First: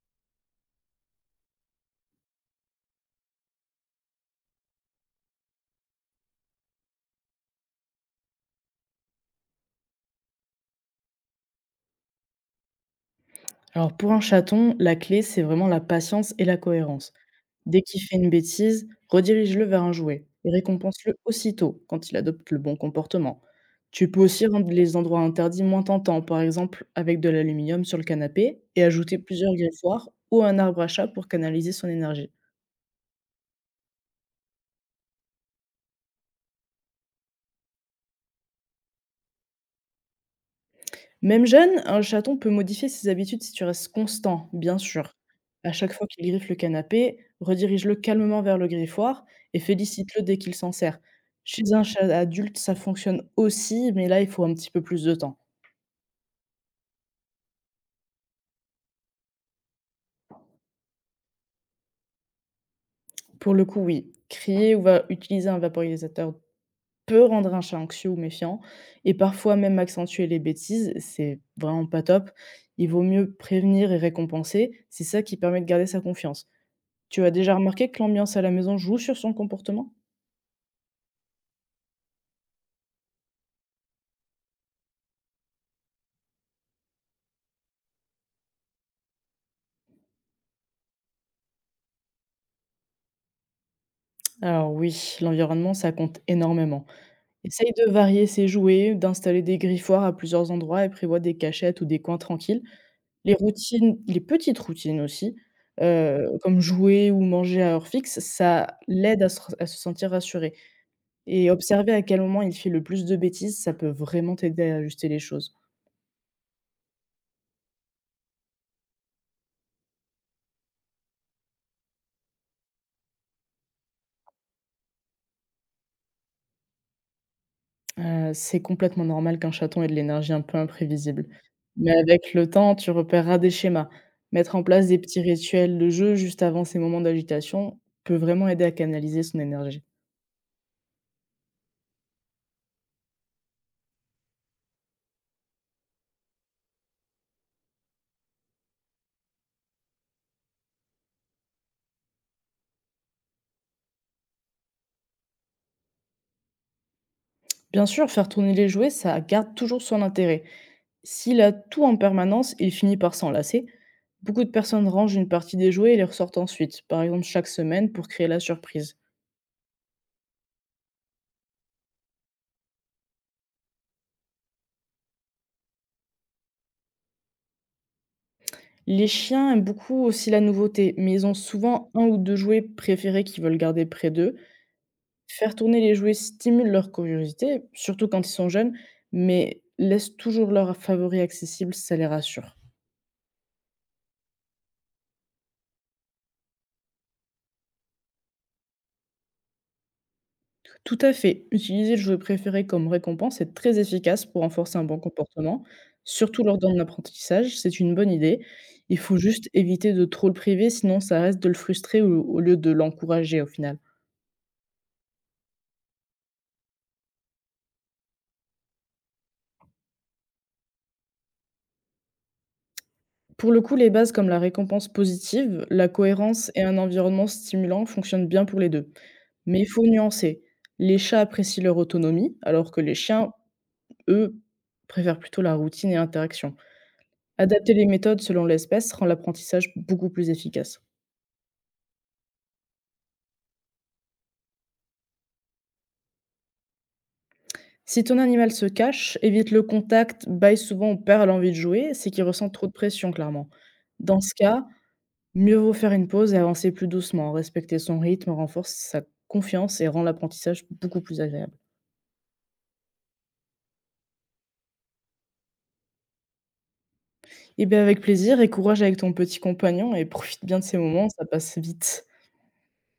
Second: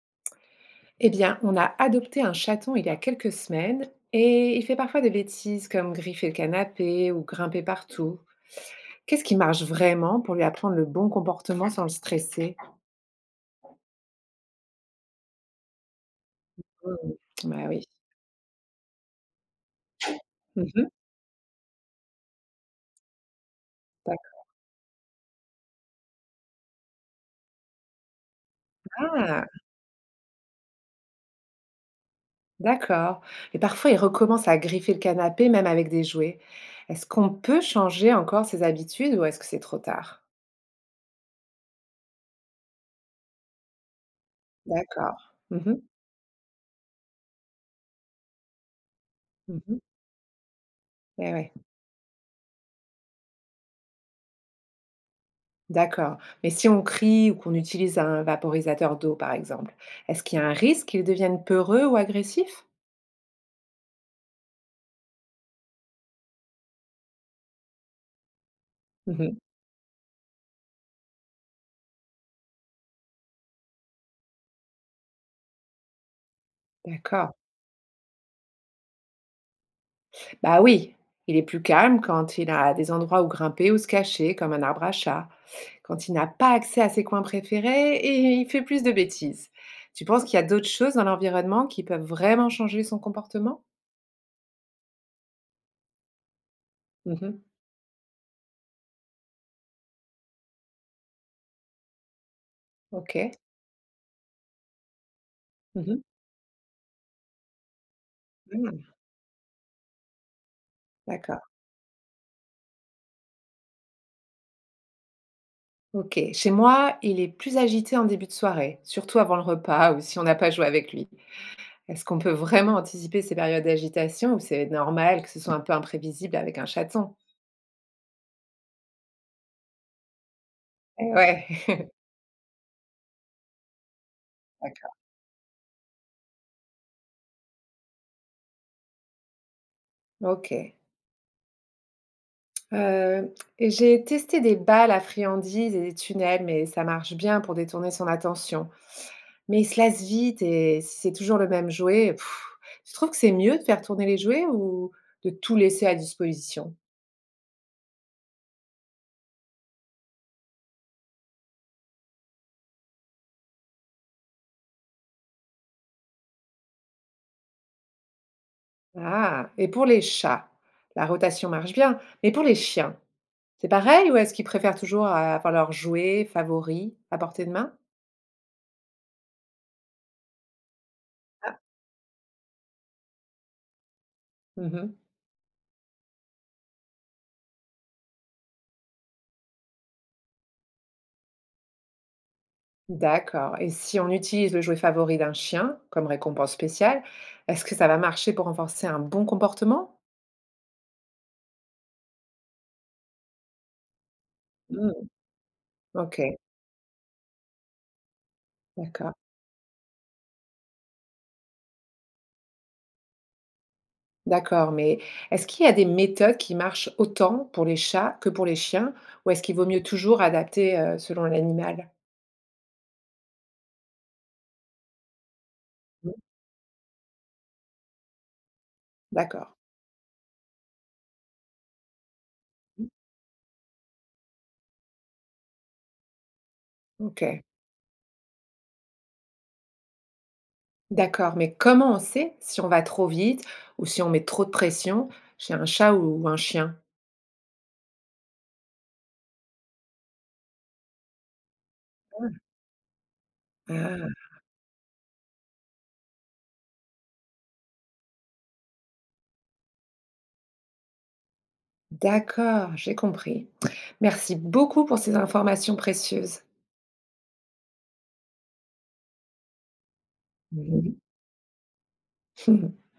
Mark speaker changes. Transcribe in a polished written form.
Speaker 1: Eh bien, on a adopté un chaton il y a quelques semaines et il fait parfois des bêtises comme griffer le canapé ou grimper partout. Qu'est-ce qui marche vraiment pour lui apprendre le bon comportement sans le stresser?
Speaker 2: Alors pour un chaton, la clé, c'est vraiment la patience et la cohérence.
Speaker 1: Hmm. Bah
Speaker 2: Dès
Speaker 1: oui.
Speaker 2: qu'il fait une bêtise, redirige-le vers un jouet et
Speaker 1: Mhm.
Speaker 2: récompense-le aussitôt quand il adopte le bon comportement. Tu peux
Speaker 1: D'ac-
Speaker 2: aussi rendre les endroits interdits moins tentants, par exemple avec de l'aluminium sur le canapé et ajouter
Speaker 1: ah,
Speaker 2: plusieurs griffoirs ou un arbre à chat pour canaliser son énergie.
Speaker 1: D'accord. Et parfois, il recommence à griffer le canapé même avec des jouets. Est-ce qu'on peut changer encore ses habitudes ou est-ce que c'est trop tard?
Speaker 2: Même jeune, un chaton peut modifier ses habitudes si tu restes constant, bien sûr.
Speaker 1: D'accord.
Speaker 2: À
Speaker 1: Mhm,
Speaker 2: chaque fois qu'il griffe le canapé, redirige-le calmement vers le griffoir et
Speaker 1: mhm.
Speaker 2: félicite-le dès qu'il s'en sert.
Speaker 1: Eh ouais.
Speaker 2: Chez un chat adulte, ça fonctionne aussi, mais là, il faut un petit peu plus de temps.
Speaker 1: D'accord. Mais si on crie ou qu'on utilise un vaporisateur d'eau, par exemple, est-ce qu'il y a un risque qu'ils deviennent peureux ou agressifs?
Speaker 2: Pour le coup, oui, crier ou va utiliser un vaporisateur peut rendre un chat anxieux ou méfiant et
Speaker 1: Mhm.
Speaker 2: parfois même accentuer les bêtises. C'est vraiment pas top. Il vaut mieux prévenir et récompenser. C'est ça qui permet de garder sa confiance. Tu as
Speaker 1: D'accord.
Speaker 2: déjà remarqué que l'ambiance à la maison joue sur son comportement?
Speaker 1: Bah oui, il est plus calme quand il a des endroits où grimper ou se cacher, comme un arbre à chat, quand il n'a pas accès à ses coins préférés et il fait plus de bêtises. Tu penses qu'il y a d'autres choses dans l'environnement qui peuvent vraiment changer son comportement?
Speaker 2: Alors oui, l'environnement, ça compte énormément.
Speaker 1: Mhm.
Speaker 2: Essaye de varier ses jouets, d'installer des griffoirs à plusieurs endroits et prévois des cachettes ou des coins tranquilles.
Speaker 1: Ok.
Speaker 2: Les routines, les petites routines aussi,
Speaker 1: Mhm.
Speaker 2: comme jouer ou manger à heure fixe, ça
Speaker 1: Mm.
Speaker 2: l'aide à se sentir rassuré
Speaker 1: D'accord.
Speaker 2: et observer à quel moment il fait le plus de bêtises, ça peut vraiment t'aider à ajuster les choses.
Speaker 1: Ok. Chez moi, il est plus agité en début de soirée, surtout avant le repas ou si on n'a pas joué avec lui. Est-ce qu'on peut vraiment anticiper ces périodes d'agitation ou c'est normal que ce soit un peu imprévisible avec un chaton?
Speaker 2: C'est complètement normal qu'un chaton ait de l'énergie un peu
Speaker 1: Eh
Speaker 2: imprévisible.
Speaker 1: ouais.
Speaker 2: Mais avec le temps, tu repéreras des schémas. Mettre en place
Speaker 1: D'accord,
Speaker 2: des petits rituels de jeu juste avant ces moments d'agitation peut vraiment aider à canaliser son énergie.
Speaker 1: OK. Et j'ai testé des balles à friandises et des tunnels, mais ça marche bien pour détourner son attention. Mais il se lasse vite et si c'est toujours le même jouet, pff, tu trouves que c'est mieux de faire tourner les jouets ou de tout laisser à disposition?
Speaker 2: Bien sûr, faire tourner les jouets, ça garde toujours son intérêt. S'il a tout en permanence, il finit par s'en lasser. Beaucoup de personnes rangent une partie des jouets et les ressortent ensuite, par exemple chaque semaine pour créer la surprise.
Speaker 1: Ah, et pour les chats, la rotation marche bien, mais pour les chiens, c'est pareil ou est-ce qu'ils préfèrent toujours avoir leur jouet favori à portée de main?
Speaker 2: Les chiens aiment beaucoup aussi la nouveauté, mais ils ont souvent un ou 2 jouets préférés qu'ils veulent garder près d'eux.
Speaker 1: Mmh.
Speaker 2: Faire tourner les jouets stimule leur curiosité, surtout quand ils sont jeunes, mais laisse toujours leurs favoris accessibles, ça les rassure.
Speaker 1: D'accord, et si on utilise le jouet favori d'un chien comme récompense spéciale, est-ce que ça va marcher pour renforcer un bon comportement?
Speaker 2: Tout à fait, utiliser le jouet préféré comme récompense est très efficace pour renforcer un bon
Speaker 1: Mmh,
Speaker 2: comportement,
Speaker 1: OK,
Speaker 2: surtout lors d'un apprentissage, c'est une bonne idée. Il
Speaker 1: d'accord.
Speaker 2: faut juste éviter de trop le priver, sinon ça reste de le frustrer au lieu de l'encourager au final.
Speaker 1: D'accord, mais est-ce qu'il y a des méthodes qui marchent autant pour les chats que pour les chiens ou est-ce qu'il vaut mieux toujours adapter, selon l'animal?
Speaker 2: Pour le coup, les bases comme la récompense positive, la
Speaker 1: Mmh,
Speaker 2: cohérence et un environnement stimulant fonctionnent bien pour les deux.
Speaker 1: d'accord.
Speaker 2: Mais il faut nuancer. Les chats apprécient leur autonomie, alors que les chiens, eux, préfèrent plutôt la routine et l'interaction.
Speaker 1: OK,
Speaker 2: Adapter les méthodes selon l'espèce rend l'apprentissage beaucoup plus efficace.
Speaker 1: d'accord, mais comment on sait si on va trop vite ou si on met trop de pression chez un chat ou un chien?
Speaker 2: Si ton animal se cache, évite le contact, baille souvent ou perd l'envie de jouer, c'est qu'il
Speaker 1: Ah.
Speaker 2: ressent trop de pression, clairement.
Speaker 1: Ah.
Speaker 2: Dans ce cas, mieux vaut faire une pause et avancer plus doucement. Respecter son rythme renforce sa confiance et rend l'apprentissage beaucoup plus agréable.
Speaker 1: D'accord, j'ai compris. Merci beaucoup pour ces informations précieuses.
Speaker 2: Eh bien, avec plaisir et courage avec ton petit compagnon et profite bien de ces
Speaker 1: Mmh.
Speaker 2: moments, ça passe vite.